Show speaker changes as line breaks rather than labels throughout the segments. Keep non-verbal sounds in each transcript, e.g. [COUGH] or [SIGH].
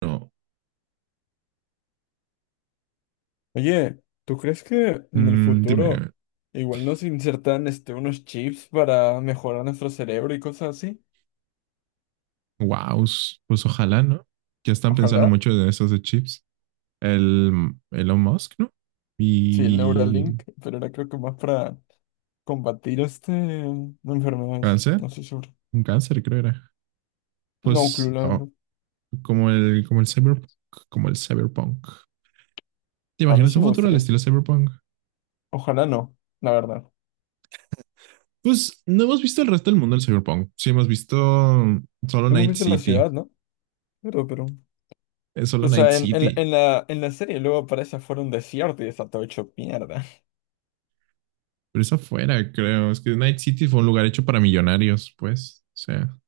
No,
Oye, ¿tú crees que en el
dime.
futuro igual nos insertan unos chips para mejorar nuestro cerebro y cosas así?
Wow, pues ojalá, ¿no? Ya están pensando
Ojalá.
mucho en esos de chips. El Elon Musk, ¿no?
Sí, el
Y el
Neuralink, pero era creo que más para combatir enfermedades.
cáncer,
No estoy seguro.
un cáncer creo era.
No, claro,
Pues
la verdad.
oh, como el cyberpunk, como el cyberpunk. ¿Te
A mí
imaginas
sí
un
me
futuro al
gustaría.
estilo cyberpunk?
Ojalá no, la verdad.
Pues no hemos visto el resto del mundo del cyberpunk. Sí hemos visto solo
Hemos
Night
visto la
City,
ciudad, ¿no? Pero, pero.
es solo
O
Night
sea, en, en, la,
City,
en la en la serie luego aparece afuera un desierto y está todo hecho mierda. [LAUGHS]
pero es afuera, creo. Es que Night City fue un lugar hecho para millonarios, pues, o sea,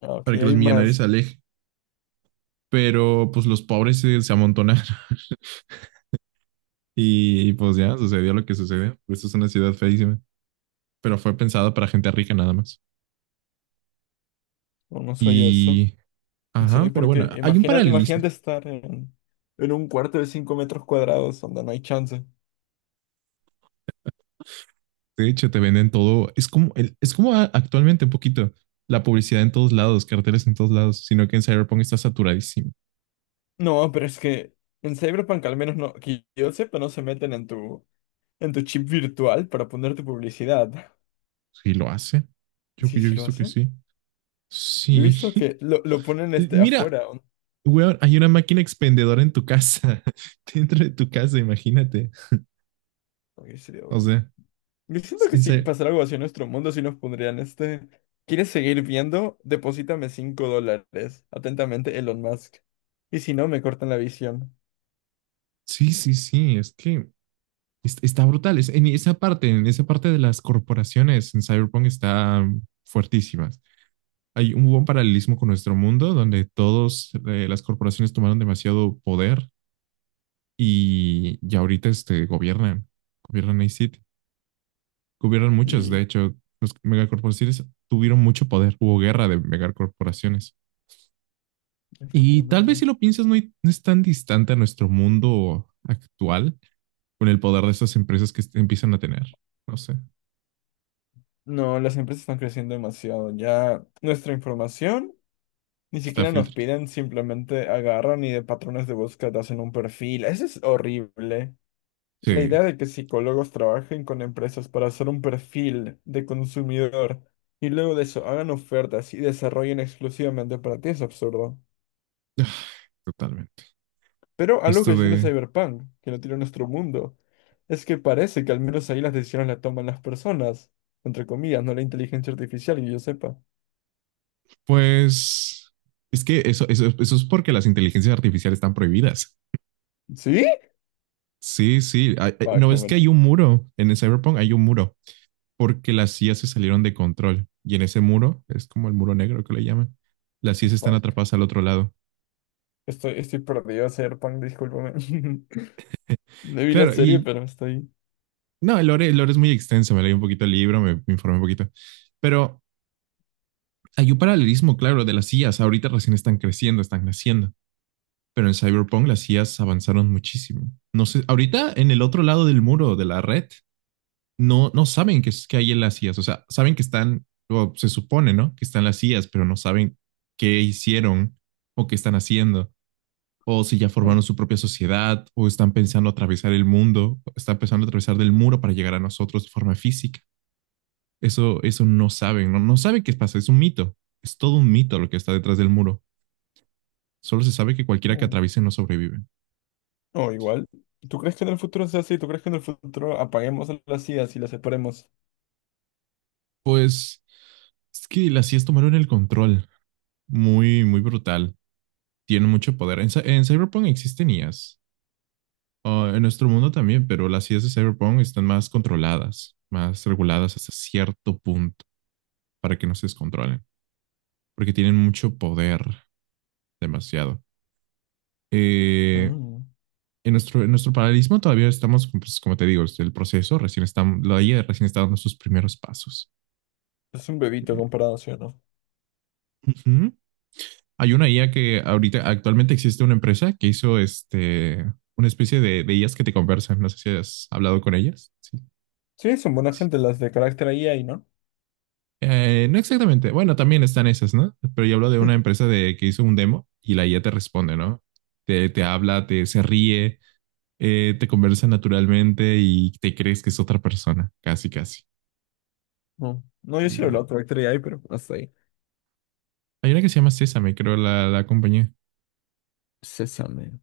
Ok,
para que los
hay
millonarios se
más.
alejen, pero pues los pobres se amontonaron [LAUGHS] y pues ya sucedió lo que sucedió. Esto es una ciudad feísima, pero fue pensada para gente rica nada más.
O no soy eso.
Y ajá,
Sí,
pero bueno,
porque
hay un paralelismo.
imagínate en un cuarto de 5 metros cuadrados donde no hay chance.
De hecho, te venden todo. Es como es como actualmente un poquito la publicidad en todos lados, carteles en todos lados, sino que en Cyberpunk está saturadísimo.
No, pero es que en Cyberpunk al menos no, que yo sepa, no se meten en en tu chip virtual para poner tu publicidad.
Sí, lo hace.
Sí,
Yo he
sí lo
visto que
hacen.
sí.
Yo he
Sí.
visto que lo ponen
[LAUGHS] Mira,
afuera, ¿o no?
weón, hay una máquina expendedora en tu casa, [LAUGHS] dentro de tu casa, imagínate.
Ok, sería
O
duro.
sea,
Yo siento que
en
si
serio.
pasara algo así en nuestro mundo, si nos pondrían este. ¿Quieres seguir viendo? Deposítame 5 dólares. Atentamente, Elon Musk. Y si no, me cortan la visión.
Sí, sí, sí, es que está brutal. Es, en esa parte de las corporaciones en Cyberpunk está mm, fuertísimas. Hay un buen paralelismo con nuestro mundo donde todos las corporaciones tomaron demasiado poder y ya ahorita este, gobiernan, gobiernan a City, gobiernan muchos. De
Sí,
hecho, los megacorporaciones tuvieron mucho poder. Hubo guerra de megacorporaciones. Y tal vez
efectivamente.
si lo piensas, no es tan distante a nuestro mundo actual con el poder de esas empresas que empiezan a tener. No sé,
No, las empresas están creciendo demasiado. Ya nuestra información ni
está
siquiera nos
filtrado.
piden, simplemente agarran y de patrones de búsqueda hacen un perfil. Eso es horrible.
Sí,
La idea de que psicólogos trabajen con empresas para hacer un perfil de consumidor y luego de eso hagan ofertas y desarrollen exclusivamente para ti es absurdo.
[SIGHS] totalmente.
Pero algo
Esto
que sí tiene
de,
Cyberpunk, que no tiene nuestro mundo, es que parece que al menos ahí las decisiones las toman las personas, entre comillas, no la inteligencia artificial, que yo sepa.
pues, es que eso es porque las inteligencias artificiales están prohibidas.
¿Sí?
Sí, sí.
Fuck,
No,
no
es que
me...
hay un muro en el Cyberpunk, hay un muro porque las IA se salieron de control, y en ese muro es como el muro negro que le llaman. Las IAs están
Fuck.
atrapadas al otro lado.
Estoy perdido, Serpunk, discúlpame. [LAUGHS] No vi la
Claro,
serie,
y
pero estoy...
no, el lore es muy extenso. Me leí un poquito el libro, me informé un poquito, pero hay un paralelismo claro de las IAs. Ahorita recién están creciendo, están naciendo. Pero en Cyberpunk las IAs avanzaron muchísimo. No sé, ahorita en el otro lado del muro de la red, no, no saben que hay en las IAs. O sea, saben que están, o se supone, ¿no? Que están las IAs, pero no saben qué hicieron o qué están haciendo. O si ya
No,
formaron su propia sociedad, o están pensando atravesar el mundo, están pensando atravesar del muro para llegar a nosotros de forma física. Eso no saben, no, no saben qué pasa, es un mito. Es todo un mito lo que está detrás del muro. Solo se sabe que cualquiera que
no.
atraviese no sobrevive.
No, igual. ¿Tú crees que en el futuro sea así? ¿Tú crees que en el futuro apaguemos a las IAs y las separemos?
Pues es que las IAs tomaron el control. Muy, muy brutal. Tienen mucho poder. En Cyberpunk existen IAs. Ah, en nuestro mundo también, pero las IAs de Cyberpunk están más controladas, más reguladas hasta cierto punto para que no se descontrolen, porque tienen mucho poder, demasiado. Eh,
Mm.
en nuestro paralelismo todavía estamos, pues, como te digo, el proceso recién está, la IA recién está dando sus primeros pasos.
Es un bebito
Eh,
comparado, ¿sí o no?
Hay una IA que ahorita actualmente existe una empresa que hizo una especie de IAs que te conversan. No sé si has hablado con ellas. Sí,
Sí, son buena
sí.
gente las de carácter AI, ¿no?
No exactamente. Bueno, también están esas, ¿no? Pero yo hablo de una
[LAUGHS]
empresa de que hizo un demo y la IA te responde, ¿no? Te habla, te se ríe, te conversa naturalmente y te crees que es otra persona, casi, casi.
No, no, yo sí lo
Y
hablo de carácter AI, pero hasta ahí.
hay una que se llama Sésame, creo, la compañía,
Sésame.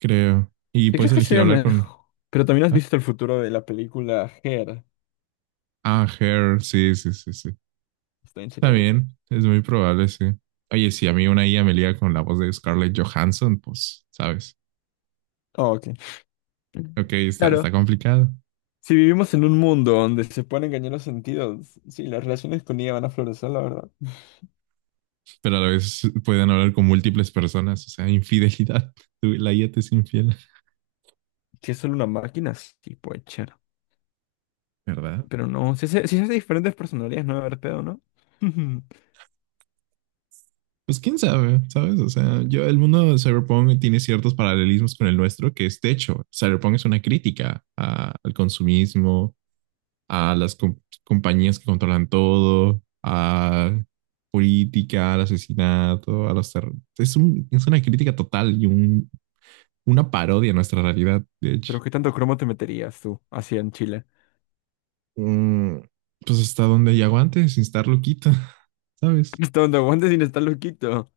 creo. Y
¿Y
puedes
crees que
elegir
sería
hablar con.
mejor? Pero también has
Ah,
visto el futuro de la película Her.
ah, Her, sí, sí, sí, sí.
Está en serio, bro.
También es muy probable, sí. Oye, si a mí una IA me liga con la voz de Scarlett Johansson, pues, ¿sabes?
Oh, ok.
Ok, está
Claro,
complicado,
si vivimos en un mundo donde se pueden engañar los sentidos, sí, las relaciones con ella van a florecer, la verdad.
pero a la vez pueden hablar con múltiples personas, o sea, infidelidad. [LAUGHS] Tú- la IA te es infiel,
Si es solo una máquina, sí, puede ser.
¿verdad?
Pero no, si se hace diferentes personalidades, no va a haber pedo, ¿no? [LAUGHS]
Pues quién sabe, ¿sabes? O sea, yo, el mundo de Cyberpunk tiene ciertos paralelismos con el nuestro, que es, de hecho, Cyberpunk es una crítica al consumismo, a las compañías que controlan todo, a política, al asesinato, a los terror. Es un, es una crítica total y una parodia a nuestra realidad, de hecho.
Pero ¿qué tanto cromo te meterías tú, así en Chile?
Mm, pues hasta donde hay aguante, sin estar loquita, [LAUGHS]
[LAUGHS]
¿sabes?
Hasta donde aguantes sin estar loquito.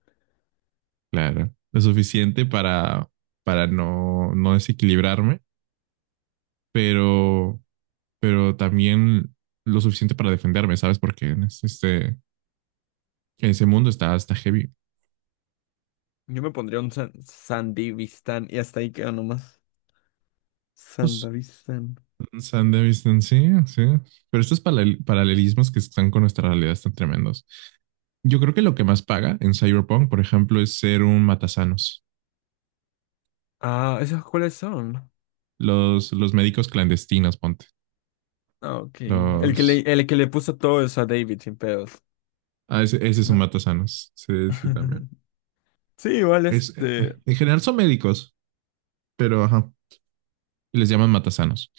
Claro, lo suficiente para no, no desequilibrarme, pero, pero también lo suficiente para defenderme, ¿sabes? Porque en este, ese mundo está, está heavy.
Yo me pondría un San Sandivistán y hasta ahí queda nomás.
Pues
Sandavistán.
San de Vistancia, sí. Pero estos paralelismos que están con nuestra realidad están tremendos. Yo creo que lo que más paga en Cyberpunk, por ejemplo, es ser un matasanos.
Ah, ¿esos cuáles son?
Los médicos clandestinos, ponte.
Ah, ok. El que le,
Los.
el que le puso todo eso a David sin pedos.
Ah, ese es un
No.
matasanos. Sí, sí, también.
[LAUGHS] Sí, igual
Es,
este.
en general son médicos, pero ajá. Y les llaman matasanos.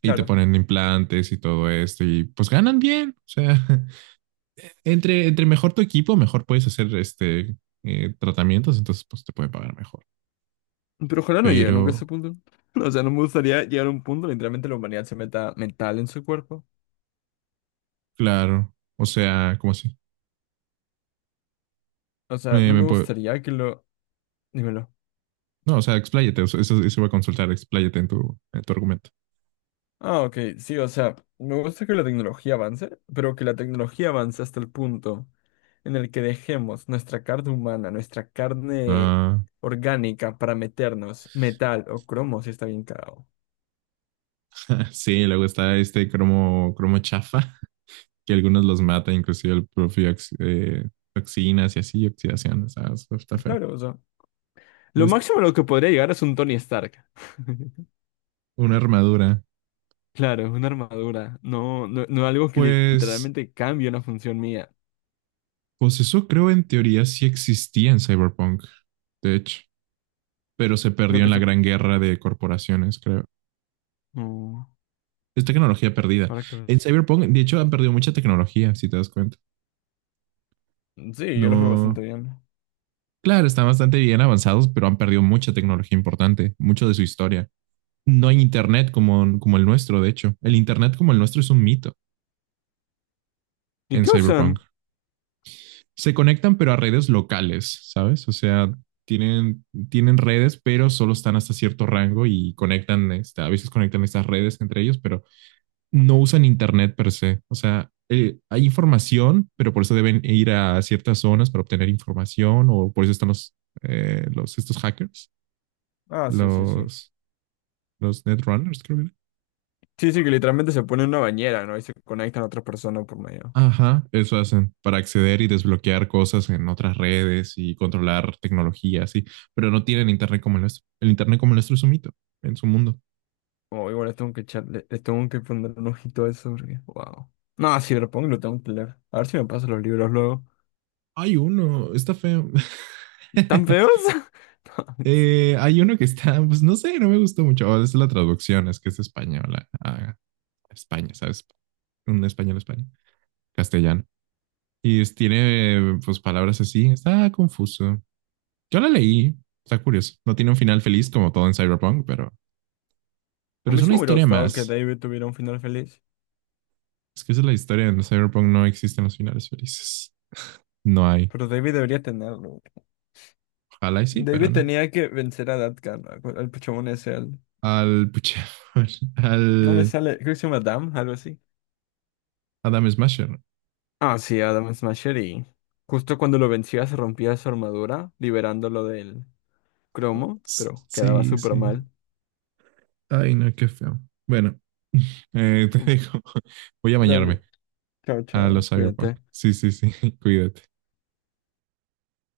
Y te
Claro.
ponen implantes y todo esto. Y pues ganan bien. O sea, [LAUGHS] entre, entre mejor tu equipo, mejor puedes hacer tratamientos. Entonces, pues te pueden pagar mejor.
Pero ojalá no llegue nunca a ese
Pero,
punto. [LAUGHS] O sea, no me gustaría llegar a un punto, literalmente la humanidad se meta mental en su cuerpo.
claro, o sea, ¿cómo así?
O sea,
Me,
no
me
me
puedo-
gustaría que lo... Dímelo.
No, o sea, expláyate, o sea, eso iba a consultar, expláyate en tu argumento.
Ah, ok, sí, o sea, me gusta que la tecnología avance, pero que la tecnología avance hasta el punto en el que dejemos nuestra carne humana, nuestra carne
Ah,
orgánica para meternos metal o cromo si está bien cagado.
[LAUGHS] sí, luego está este cromo, cromo chafa, [LAUGHS] que algunos los mata, inclusive el propio toxinas y así, oxidaciones, ah, eso está feo.
Claro, o sea, lo
Tienes
máximo a lo que podría llegar es un Tony Stark. [LAUGHS]
una armadura.
Claro, es una armadura, no algo que
Pues,
literalmente cambie una función mía.
pues eso creo en teoría sí existía en Cyberpunk, de hecho, pero se
Creo
perdió en
que
la
se...
gran guerra de corporaciones, creo.
No,
Es tecnología perdida.
¿para qué?
En Cyberpunk, de hecho, han perdido mucha tecnología, si te das cuenta.
Sí, yo los veo bastante
No.
bien.
Claro, están bastante bien avanzados, pero han perdido mucha tecnología importante, mucho de su historia. No hay internet como, como el nuestro, de hecho. El internet como el nuestro es un mito
¿Y
en
qué
Cyberpunk.
usan?
Se conectan, pero a redes locales, ¿sabes? O sea, tienen redes, pero solo están hasta cierto rango y conectan, esta, a veces conectan estas redes entre ellos, pero no usan internet per se. O sea, hay información, pero por eso deben ir a ciertas zonas para obtener información o por eso están los estos hackers,
Ah, sí, sí, sí.
los, los netrunners, creo que era.
Sí, sí, que literalmente se pone en una bañera, ¿no? Y se conectan a otras personas por medio.
Ajá, eso hacen para acceder y desbloquear cosas en otras redes y controlar tecnología, sí, pero no tienen internet como el nuestro. El internet como el nuestro es un mito en su mundo.
Oh, igual les tengo que poner un ojito a eso porque, wow. No, sí, lo pongo y lo tengo que leer. A ver si me pasan los libros luego.
Hay uno, está feo.
¿Tan feos?
[LAUGHS]
[LAUGHS]
Hay uno que está, pues no sé, no me gustó mucho. Oh, es la traducción, es que es española. Ah, ah. España, ¿sabes? Un español, España, castellano. Tiene pues palabras así, está confuso. Yo la leí, está curioso. No tiene un final feliz como todo en Cyberpunk,
A
pero es
mí sí
una
me hubiera
historia
gustado que
más.
David tuviera un final feliz.
Es que esa es la historia, en Cyberpunk no existen los finales felices. No hay.
Pero David debería tenerlo.
Ojalá y sí, pero
David
no.
tenía que vencer a Datkan, al pichamón ese, al...
Al, pucha, [LAUGHS]
No me
al
sale, creo que se llama Dam, algo así.
Adam Smasher.
Ah, sí, Adam Smasher y justo cuando lo vencía se rompía su armadura, liberándolo del cromo,
S-
pero quedaba
sí,
súper
sí.
mal.
Ay, no, qué feo. Bueno, [LAUGHS] te dejo. [LAUGHS] Voy a bañarme
Dale,
a
chao,
los Cyberpunk.
cuídate.
Sí, sí, sí. [LAUGHS] Cuídate.